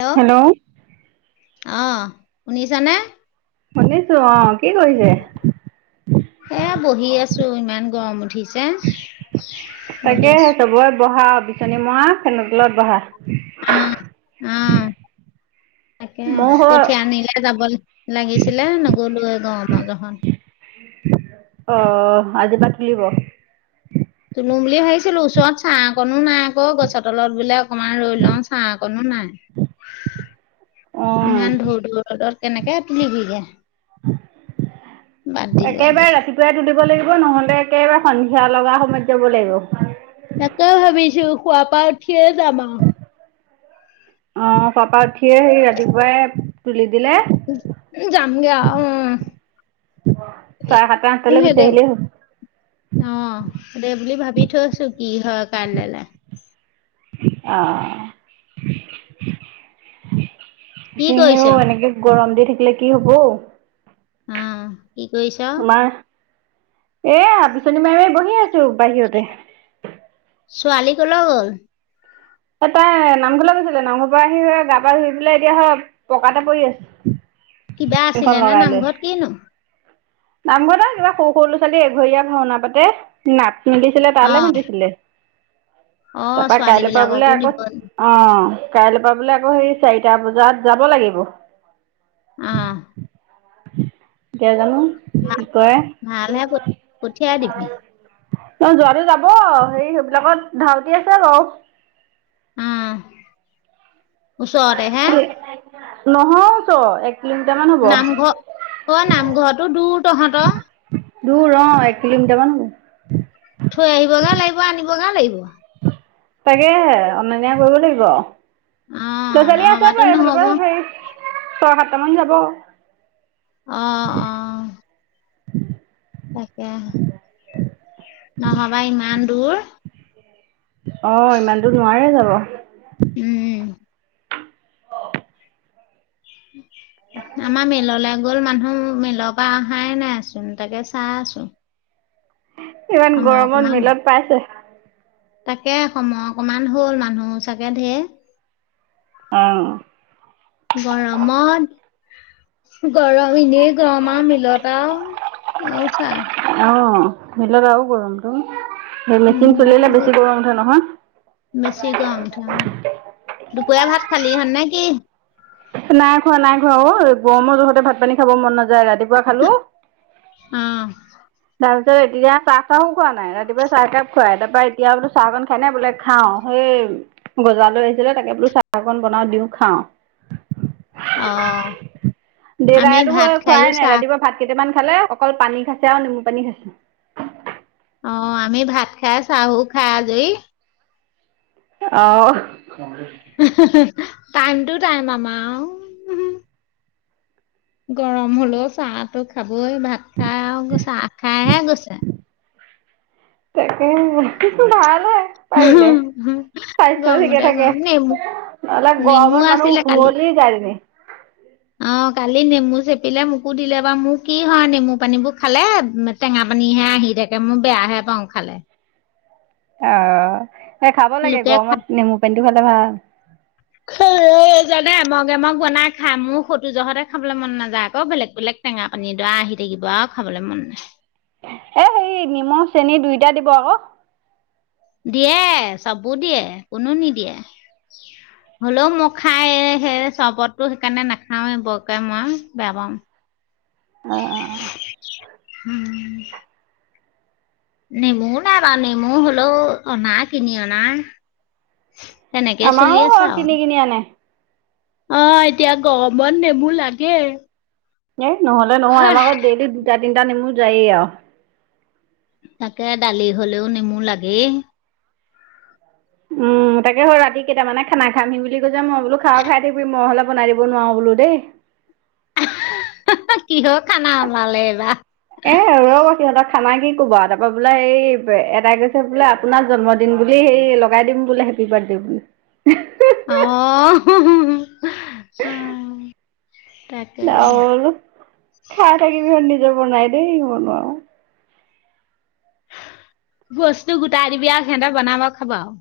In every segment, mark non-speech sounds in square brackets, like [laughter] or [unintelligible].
Hello অ' শুনিছনে? শুনিছো অ', কি কৰিছে? এ বহি আছো ইমান গৰম উঠি তাকে চবৰে বহা বিচনী মৰা ফেনৰ তলত বহা। উম, উম। তাকে মোৰ হয় কঠিয়ানিলে যাব লাগিছিলে নগ'লোয়ে গৰমৰ জহত। অ', আজি পা হ'ব। তোলো বুলি ভাবিছিলো ওচৰত ছাঁ অকনো নাই আকৌ গছৰ তলতবিলাক অকমান ৰই লওঁ ছাঁ অকনো নাই। ইমান ধূৰ ধৰ ৰ'দত তেনেকে তোলিবিগে। দিলো আজি একেবাৰে ৰাতিপুৱা পুৱাই তুলিব লাগিব নহ'লে একেবাৰে সন্ধিয়া লগা সময়ত যাব লাগিব। তাকে ভাবিছো শোৱা পা উঠিয়ে যাম আৰু। আহ শোৱা পা উঠিয়ে সেই ৰাতিপুৱাই তুলি দিলে। যামগে আৰু উম। চাৰে সাতটা আঠটৈ গুচি সেইদে আহিলেই হ'ল। অ', দে বুলি ভাবি থৈছো কি হয় কাইলৈ। অ', কি কৰিছ? কিহেও এনেকে গৰম দি থাকিলে কি হ'ব ঔ। উম। কি কৰিছা? আমাৰ এয়া বিচনী মাৰীয়ে বহি আছো বাহিৰতে। ছোৱালী ক'লৈ গ'ল? এ তাই নামঘৰলৈ গৈছিলে নামঘৰ পৰা আহি গা পা ধুই পেলাই এতিয়া হে পকাতে পৰি আছে। কিবা ফেনখন আছিলে নে নামঘৰত কিনো? নামঘৰত সেয়া কিবা সৰু সৰু ল'ৰা ছোৱালী এঘৰীয়া ভাওনা পাতে। নাট মেলিছিলে তালৈ অ', মাতিছিলে। অ', তাৰপা ছোৱালী কাইলৈ পৰা বোলে বিলাককো দিব আকৌ অ কাইলৈ পৰা বোলে আকৌ সেই চাৰিটা বজাত যাব লাগিব। অ। কিয় জানো [unintelligible] [unintelligible] কৰে ভালহে পঠ-পঠিয়াই দিবি। [unintelligible] যোৱাটো যাব সেই সেইবিলাকত ধাউতি আছে বাৰু। অ ওচৰতে হে। [unintelligible] নহয়টো এক তিনটা মান। হ'ব নামঘৰ অ নামঘৰতো দূৰ তহঁতৰ। দূৰ অ এক কিলোমিটাৰ মান হ'ব। থৈ আহিব [unintelligible] লাগিব আনিব [unintelligible] লাগিব। তাকেহে অনন্যা কৰিব লাগিব। অ', নহবাতো নহ'ব। [unintelligible] ছয় সাতটা মান যাব। অ অ। তাকে নহ'বা ইমান দূৰ। অ ইমান দূৰ নোৱাৰে যাব। উম। আমাৰ মেললৈ গ'ল মানুহ মেলক। বাহ আহাই নাই আচোন তাকে চাই আছোঁ। ইমান গৰমত অকমান মিলত পাইছে। তাকে সময় অকমান হ'ল মানুহ চাগে ঢেৰ। অ। গৰমত। গৰম এনেই গৰম আৰু মিলত আৰু আৰু চাহ। অ মিলত আৰু গৰমটো মেচিন চলিলে উম বেছি দু- গৰম উঠে নহয়। বেছি গৰম উঠে অ দুপৰীয়া ভাত খালি [unintelligible] নেকি। নাই খোৱা নাই খোৱা অ গৰমৰ জোহতে ভাত পানী খাব মন নাযায় ৰাতিপুৱা খালোঁ। অ। তাৰপিছত এতিয়া চাহ, চাহ খোৱা নাই ৰাতিপুৱা চাহ একাপ খুৱাই তাৰপৰা এতিয়া বলো চাহ কন খায়নে বোলে। খাওঁ সেই গজালৈ আহিছিলে তাকে বোলো চাহ অকন বনাও দিওঁ খাওঁ। অ' [unintelligible] আমি দেউতাইটো ভাত খোৱাই খায়ো নাই চাহ ৰাতিপুৱা ভাত। কেইটামান খালে অকল পানী খাইছে আৰু নেমু পানী খাইছে। অ আমি ভাত খাই চাহ ঊ খাই আজৰি। অহ। [unintelligible] টাইম টো টাইম আমাৰ আৰু। গৰম হ'লেও চাহটো খাবই ভাত খাই আৰু চাহ খাইহে গৈছে। তাকে ভালহে পাৰিলে। স্বাস্থ্যও ঠিকে গৰমতে থাকে গৰম নেমু নহ'লে নেমু গৰমত মানুহ আছিলে কালি শুৱলি যায় তেনে। অ কালি নেমু চেপিলে মোকো দিলে বাৰু মোৰ কি হয় নেমু পানীবোৰ খালে মান টেঙা পানীহে আহি থাকে মোৰ বেয়াহে পাওঁ খালে। অ এই খাব লাগে লোকে খা- গৰমত নেমু পানীটো খালে ভাল। [unintelligible] এ মগ, এ মগ বনাই খাই মোৰ [unintelligible] জহতে খাবলৈ মন নাযায় আকৌ বেলেগ বেলেগ। টেঙা পানী দুৰা আহি থাকিব আৰু খাবলৈ মন নাই। এই নিমখ চেনি দুইটা দিব আকৌ। দিয়ে চাববোৰ দিয়ে কোনো নিদিয়ে। হ'লেও মই খাই সেই চৰ্বতো সেইকাৰণে নাখাওঁয়ে বৰকে মই বেয়া পাওঁ। অ'। অ [inaudible] নেমুও নাইবা নেমু হলেও অনা কিনি অনা। তেনেকে চলি আমাৰো আছে হয় আৰু। কিনি কিনি আনে অ এতিয়া গৰমত নেমু লাগে এ নহ'লে নহয় আমাৰ ঘৰত ডেইলি দুটা তিনিটা নমু যায়েই আৰু তাকে দালি হ'লেও নেমু লাগেই উম তাকে হ ৰাতি কেইটামানে খানা খামহি বুলি কৈ যে মই বোলো খাৱা খাই থাকিবি মই হ'লে বনাই দিব নোৱাৰো বোলো দেই কিহৰ খানা ওলালে এইবাৰ এ ৰব সিহঁতৰ খানা কি কবা তাৰ পৰাা বোলে এই এটাই কৈছে বোলে আপোনাৰ জন্মিন দম বুলি সেই লগাই দিম বোলে হেপী বাৰ্থডে বুলি আহ অ ত ডাউল খাই থাকিবিহত নিজে বনাই দেই বন আৰু বস্তু গোটাই দিবি আৰু সিহঁতে বনাব খাবা আৰু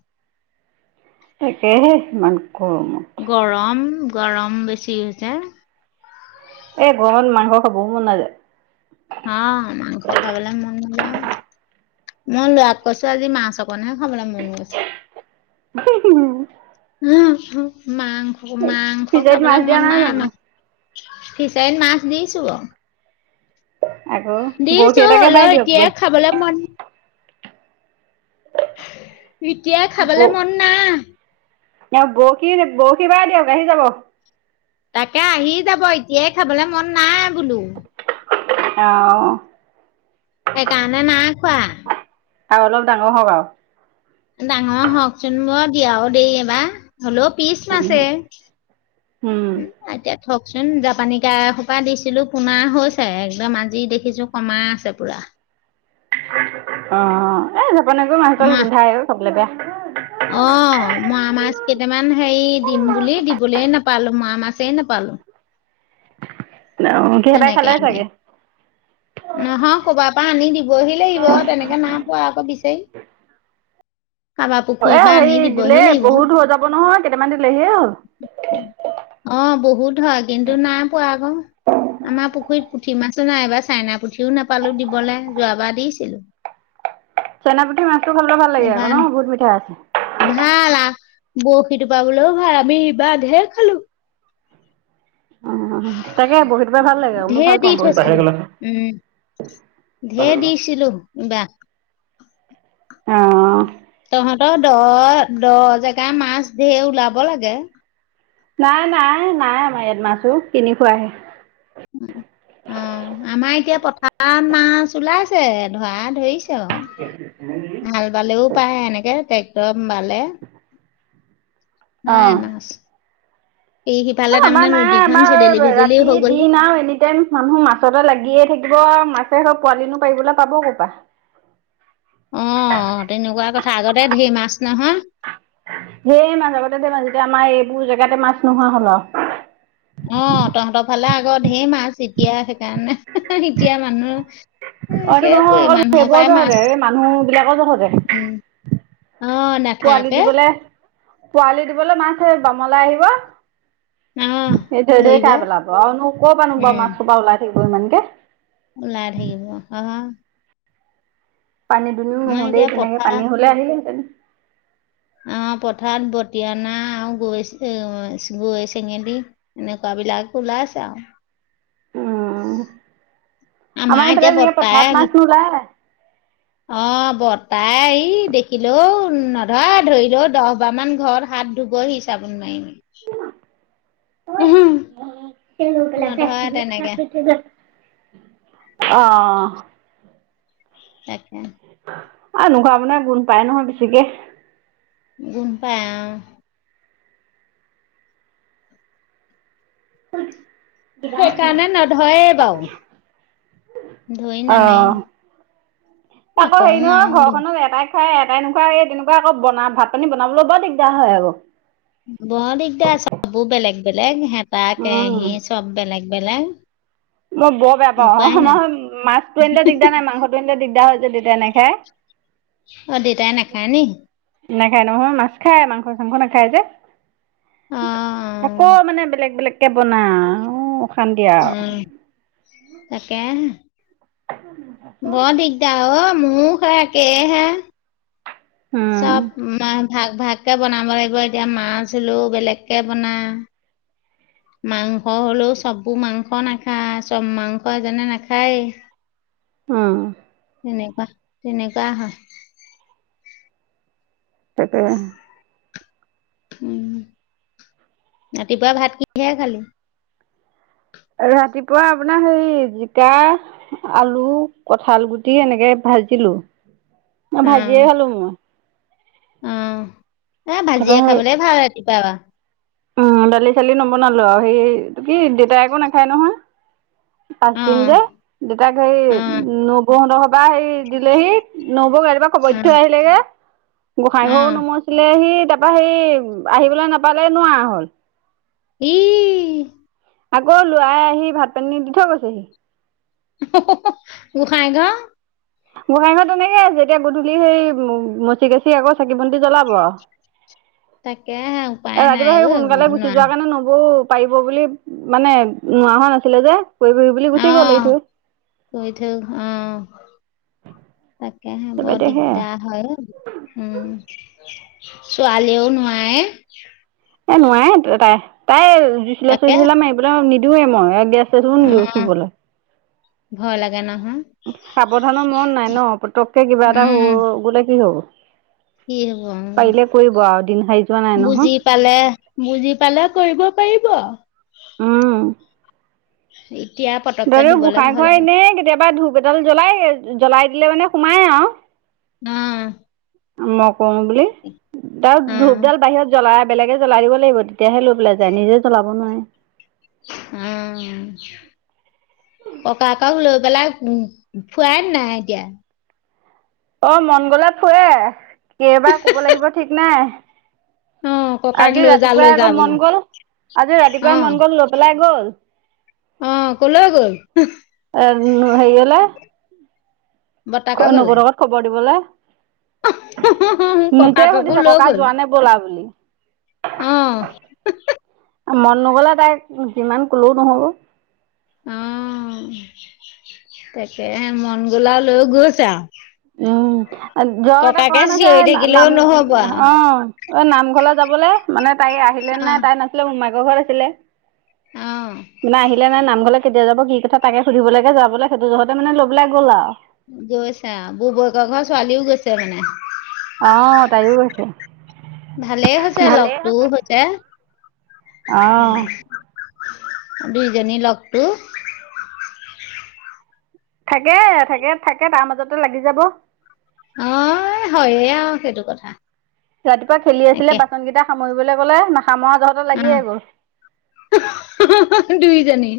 তাকেহে সিমান কৰোম গৰম গৰম বেছি হৈছে এই গৰমত মানুহৰ খ বহু মন নাযায় হ মাংস খাবলৈ মন নায় মই লৰা কৈছো আজি মা চক নহে খাবলৈ মন আছে উ মাংস মাংস ফিচাৰীত খাবলে মাছ দিয়া মন নাই আম জানো ফিচাইন মাছ দিছো অ আকৌ বৰশী দিছো এটাকে বাই হ'লও এতিয়া দিয়কগে খাবলৈ মন এতিয়াই খাবলে ব মন না বৰশী বৰশী ব দিয়ক আহি যাব তাকে আহি যাব এতিয়াই খাবলে মন নাই বোলো অ এই কাণে না খোৱা আৰু অলপ ডাঙৰ হ আৰু ডাঙৰ হওকচোন ব বিয়াও দেই এইবাৰ হলও পিছ মাছে উম, উম, উ এতিয়া থকচোন জাপানি কা এ সোপা দিছিলো পোনা হৈছে একদম আজি দেখিছো কমাই আছে পুৰা অ এ জপ ন গৌ মাছ তল মই গোন্ধাই চাবলৈ বেয়া অ মৰা মাছ কেইটামান হেৰি দিম বুলি দিবলৈ নাপালো মৰা মাছেই নাপালো কিহবাই তেনেকে খালে আনি, চাগে নহয় কবাৰ পৰা আনি দিবহি লাগিব তেনেকে নাই পোৱা আকৌ বিচাৰি কাৰোবাৰ অঁ পুখুৰীৰ এই পৰা আনি হেৰি দিবহি দিলেই লাগিব। বহুত হৈ যাব নহয় কেইটামান দিলেহি হ'ল অ বহুত হয় কিন্তু নাই পোৱা আকৌ আমাৰ পুখুৰীত পুঠি মাছো নাই এইবাৰ চাইনা পুঠিও নাপালো দিবলৈ যোৱাবাৰ দিছিলো চেন পুঠি মাছটো খাবলৈ ভাল লাগে আকৌ এইবাৰ ন বহুত মিঠাই আছে ভাল আ বৰশীটো পাবলৈও ভাল আমি বাদহে খালো উ উ তাকে বহুত বাৰে ভাল লাগে আৰু মই ঢেৰ ভাল দি পাওঁ বহুত ধঢেৰ দিছিলো কিবাক অ তহঁতৰ দহ দহ জেগা মাছ ধেৰ ওলাব লাগে নাই নাই নাই আমাৰ ইয়াত মাছো কিনি খুৱাহে অ আমাৰ এতিয়া পথাৰ তাত মাছ ওলাইছে ধৰা ধৰিছে অ [inaudible] ভাল বালেও পায় এেনেকে একদম ভালে নাই নচ উ, আমাৰ নাই আমাৰ ভেদেলি ৰাতি হৈ গ'ল যে। দিন আৰু এনি টাইম মানুহ মাছতে লাগিয়ে থাকিব মাছে হও পোৱালিনো পাৰিবলৈ পাব ক'ৰপা। অ', তেনেকুৱা কথা আগতে ধৰ মাছ নহয়। ধেৰ মাছ, আগতে যে মাজতে আমাৰ এইবোৰ জেগাতে মাছ নোহোৱা হ'ল আৰু। অ', তহঁতৰ ফালে আগৰ ঢেৰ মাছ এতিয়া সেইকাৰণে এতিয়া মানুহ এ অটো নহয় সেইবোৰে অকল মানুহৰ পৰাই সেইবোৰৰ মাছ যহতে, এই মানুহ বিলাকৰ যহতে। উম অ পোৱালি নাথাকে দিবলে, পোৱালি দিবলে মাছ হেই বামলে আহিব। অ হে ধৰি ধৰি ধৰিব খাইপেলাব আৰুনো কৰ পৰা নো বাৰু উম। মাছ খোপা ওলাই থাকিব ইমানকে। ওলাই থাকিব, অ',। পানী দুনিও আমাৰ নহলেই এতিয়া তেনেকে, পথাৰ পানী হলে অনিলোহেতেন। অ', পথাৰত বতিয়ানা আৰু গৈচে-গৈচেঙেদি। এনেকুৱা বিলাক ওলাইচে আৰু। অ', আমাৰ এতিয়া এইফালে এনেকে পঠাৰাত বৰ্তাই মাছ নোলাই। অ', বতাই ই দেখিলোও নধৰে, ধৰিলও দহ বাৰ মান ঘৰত হাত ধুবহি চাবোন মাৰি মাৰি। নধৰে তেনেকে। অ',। তাকে। অ', ঘৰৰ মানুহে গোন্ধ পায় নহয় বেছিকে। গোন্ধ পাই অ',। সেইকাৰণে নধৰেই বাৰু ধৰি [unintelligible] নানে অ',। তাকো হেৰি নকওঁ নহয় আৰু ধৰি। ঘৰখনত এটাই খাই এটাই নাখাই, এই তেনেকুৱা আকৌ বনা- ভাত পানী বনাবলৈ বৰ দিগদাৰ হয় আকৌ। বৰ দিগদাৰ শব্বোৰ বেলেগ-বেলেগ হেতা উম কেৰাহী চব বেলেগ-বেলেগ মই বৰ বেয়া পাওঁ। আমাৰ ঘৰত মাছতটো আনিলে দিগদাৰ নাই মাংসটো আনিলে দিগদাৰ হৈ যে দেতাই নাখাই। অ', দেতাই নেখাই নি? নাখায় নহয়, মাছ খাই মাংস চাংস নাখায় যে। অ অ, আকৌ মানে বেলেগ বেলেগকে বনাও অশান্তি আৰু। তাকেহে। অ বৰ দিগ দাৰ অ', মোৰো‌ সেই একেই হে। উম চব ভাগ ভাগকে বনাব লাগিব এতিয়া মাছ হলেও বেলেগকে বনা। মাংস হ'লেও শব্বোৰ মাংস নাখায়, চব মাংস এজনে নাখায়ে। অ',। তেনেকোৱা তেনেকোৱায়ে হয়। তাকে। উম, ৰাতিপুৱা ভাত কিহে খালি? ৰাতিপুৱা আপোনাৰ হেৰি জিকা আলু, কঠাল গুটি এনেকে ভাজিলো। অ মই ভাজিয়ে খালো মই। অ', এ তাৰপৰা ভাজিয়ে খাবলৈ ভাল ৰাতিপুৱা। অ', দালি-চালি নবনালো আৰু হেৰি এইটো কি দেউতাই আকৌ নাখায় নহয়। পাঁচ অ দিন যে। দেউতাক হেৰি অ নবৌহঁতৰ ঘৰৰ পৰা হেৰি দিলেহি নবৌক ৰাতিপুৱা খবৰ অ দিঠৈ আহিলেগে। গোঁসাই অ ঘৰো নোমোছিলে হি তাৰপা হেৰি আহিবলৈ নাপালেই নোৱাৰা হ'ল। ই,। আকৌ ল'ৰায়ে আহি ভাত পানী দি থৈ গৈছেহি। অ', গোঁসাই ঘৰ গোঁসাই ঘৰ তেনেকেই আছে যেতিয়া গধূলি হেৰি মঁচি কাছি আকৌ চাকি বন্তি জ্বলাব আৰু। তাকেহে। উপায় নাই ৰাতিপুৱা ঐ হেৰি সোনকালে আগবঢ় গুচি যোৱা নোৱাৰা কাৰণে নবৌ পাৰিব বুলি মানে নোৱাৰা হোৱা নাছিলে যে। কৰি ফুৰি বুলি গুচি গ'ল এৰি অ' থৈ [unintelligible] অ'। তাকেহে তাৰপৰা বৰ এতিয়া সেয়া দিগদাৰ হয় অ'। উম, ছোৱালীয়েও নোৱাৰে। [unintelligible] এ, নোৱাৰে ত' তাই, তাই জুইশলা তাকে চুইশলা মাৰিবলে নিদিওঁয়ে মই গেছ সেইটোও নিদিওঁ অ চুবলে। ভয় লাগে নহয়। সাৱধানৰ মৰণ নাই ন' পতককে কিবা এটা উম হৈ গ'লে কি হ'ব। কি হ'ব অ' পাৰিলে কৰিব আৰু দিন হাৰি যোৱা নাই নহয় বুজি পালে, বুজি পালে কৰিব পাৰিব আৰু। উম। এতিয়া পত দৰে গোঁসাই ঘৰত এনেই কেতিয়াবা ধূপ এডাল জ্বলাই জ্বলাই দিলে মানে সোমাই আৰু। উম। মই কৰোম বুলি, তাক অ ধূপডাল বাহিৰত জ্বলাই বেলেগে জ্বলাই দিব লাগিব তেতিয়াহে লৈ পেলাই যায় নিজে জ্বলাব নোৱাৰে। উম। ককাক লৈ পেলাই উম, ফুৰাই নাই এতিয়া? অ' মন গ'লে ফুৰে, কেইবাৰ ক'ব লাগিব ঠিক নাই। অ ককাক আজি লৈ যা লৈ ৰাতিপুৱাই যা আকৌ মন বুলি গ'ল, আজি অ ৰাতিপুৱাই মন গ'ল লৈ পেলাই গ'ল। অ' ক'লৈ গ'ল? [unintelligible] হেৰিয়লে। বৰ্তাকৰ ঘৰলে [unintelligible] খবৰ দিবলে। নিজেই ককাককো সুধিছে লৈ ককা গ'ল যোৱা নে ব'লা বুলি। অ'। মন নগ'লে তাই যিমান ক'লেও নহ'ব। অ' তাকেহে মন গ'ল আৰু লৈ গৈছে আৰু। অ' জ্বৰ এটা ককাকে কৰা নাছে চিঞৰি [unintelligible] থাকিলেও নাম নহব আৰু অ'। অ' নামঘৰলৈ যাবলে মানে তাই আহিলে নে অ নাই তাই নাছিলে মোমাইকোৰ ঘৰত আছিলে। অ [unintelligible] আহিলে তাই নামঘৰলৈ কেতিয়া যাব কি কথা তাকে সুধিবলৈগে যাবলৈ সেইটো যঁহতে মানে ল'বলৈ গ'ল আৰু। গৈছে আৰু বুৱেকৰ ঘৰ ছোৱালীও গৈছে মানে। অ' তাইও গৈছে। ভালেই হৈছে লগতটোও হৈছে। অ দুইজনী লগটো। থাকে থাকে থাকে তাৰ মাজতে লাগি যাব। অ' হয়ে আৰু সেইটো কথা। ৰাতিপুৱা খেলি আছিলে একে বাচনকেইটা সামৰিবলৈ গ'লে নাখা মৰা যহঁতে লাগিয়ে গ'ল। [unintelligible] দুুইজনী।